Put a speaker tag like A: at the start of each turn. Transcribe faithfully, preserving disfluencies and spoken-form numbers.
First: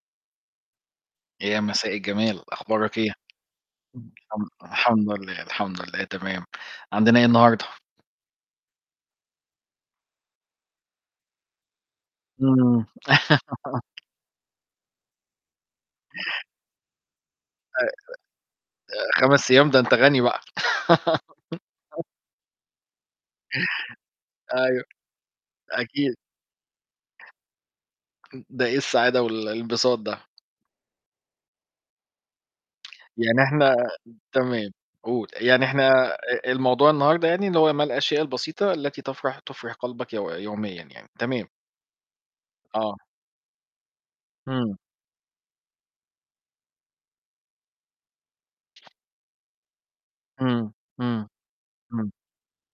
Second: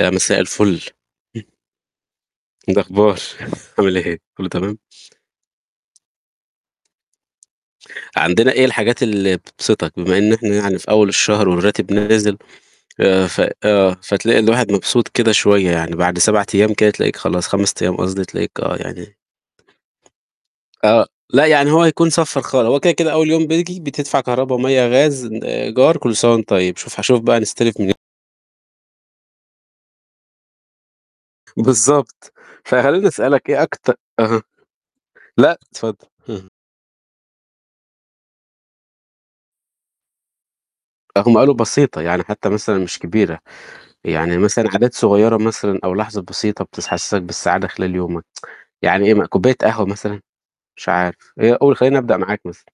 A: يا مساء الفل. [unintelligible]
B: يا مساء الجمال،
A: إيه
B: أخبارك إيه؟
A: الأخبار؟ عامل إيه؟
B: الحم
A: كله تمام؟
B: الحمد لله، الحمد لله تمام. عندنا إيه النهارده؟
A: عندنا إيه الحاجات اللي بتبسطك؟ بما إن إحنا يعني في أول الشهر والراتب نازل،
B: امم
A: آآ، ف آه فتلاقي الواحد مبسوط كده شوية يعني، بعد سبع أيام كده تلاقيك خلاص، خمس
B: [unintelligible]
A: أيام قصدي تلاقيك آه، يعني
B: آآ خمس أيام! ده أنت غَنِي بقى.
A: آه، لأ يعني هو هيكون صفَّر خالص. هو كده كده أول يوم بييجي بتدفع كهربا،
B: أيوة،
A: مَيَّة، غاز، آآ إيجار
B: أكيد.
A: كل سنة وأنت طيب. شوف هاشوف بقى نستلف مني
B: امم، ده إيه السعادة وال الانبساط ده؟
A: بالضبط. فخليني
B: يعني
A: أسألك إيه
B: إحنا
A: أكت أها.
B: تمام، قُل،
A: لأ
B: يعني
A: اتفضل.
B: إحنا أ
A: اهم.
B: الموضوع النهاردة يعني اللي هو ما الأشياء البسيطة التي تَفرَح تُفرِح قلبك يو يوميًا يعني؟
A: آآ، هم
B: تمام.
A: قالوا بسيطة، يعني حتى مثلًا مش
B: آه.
A: كبيرة. يعني مثلًا
B: امم.
A: عادات صغيرة مثلًا أو لحظة بسيطة بتس حسسك بالسعادة خلال يومك. يعني إيه م كوباية قهوة مثلًا؟
B: امم،
A: مش عارف.
B: امم،
A: أ قُل خلِّيني
B: امم.
A: أبدأ معاك مثلًا.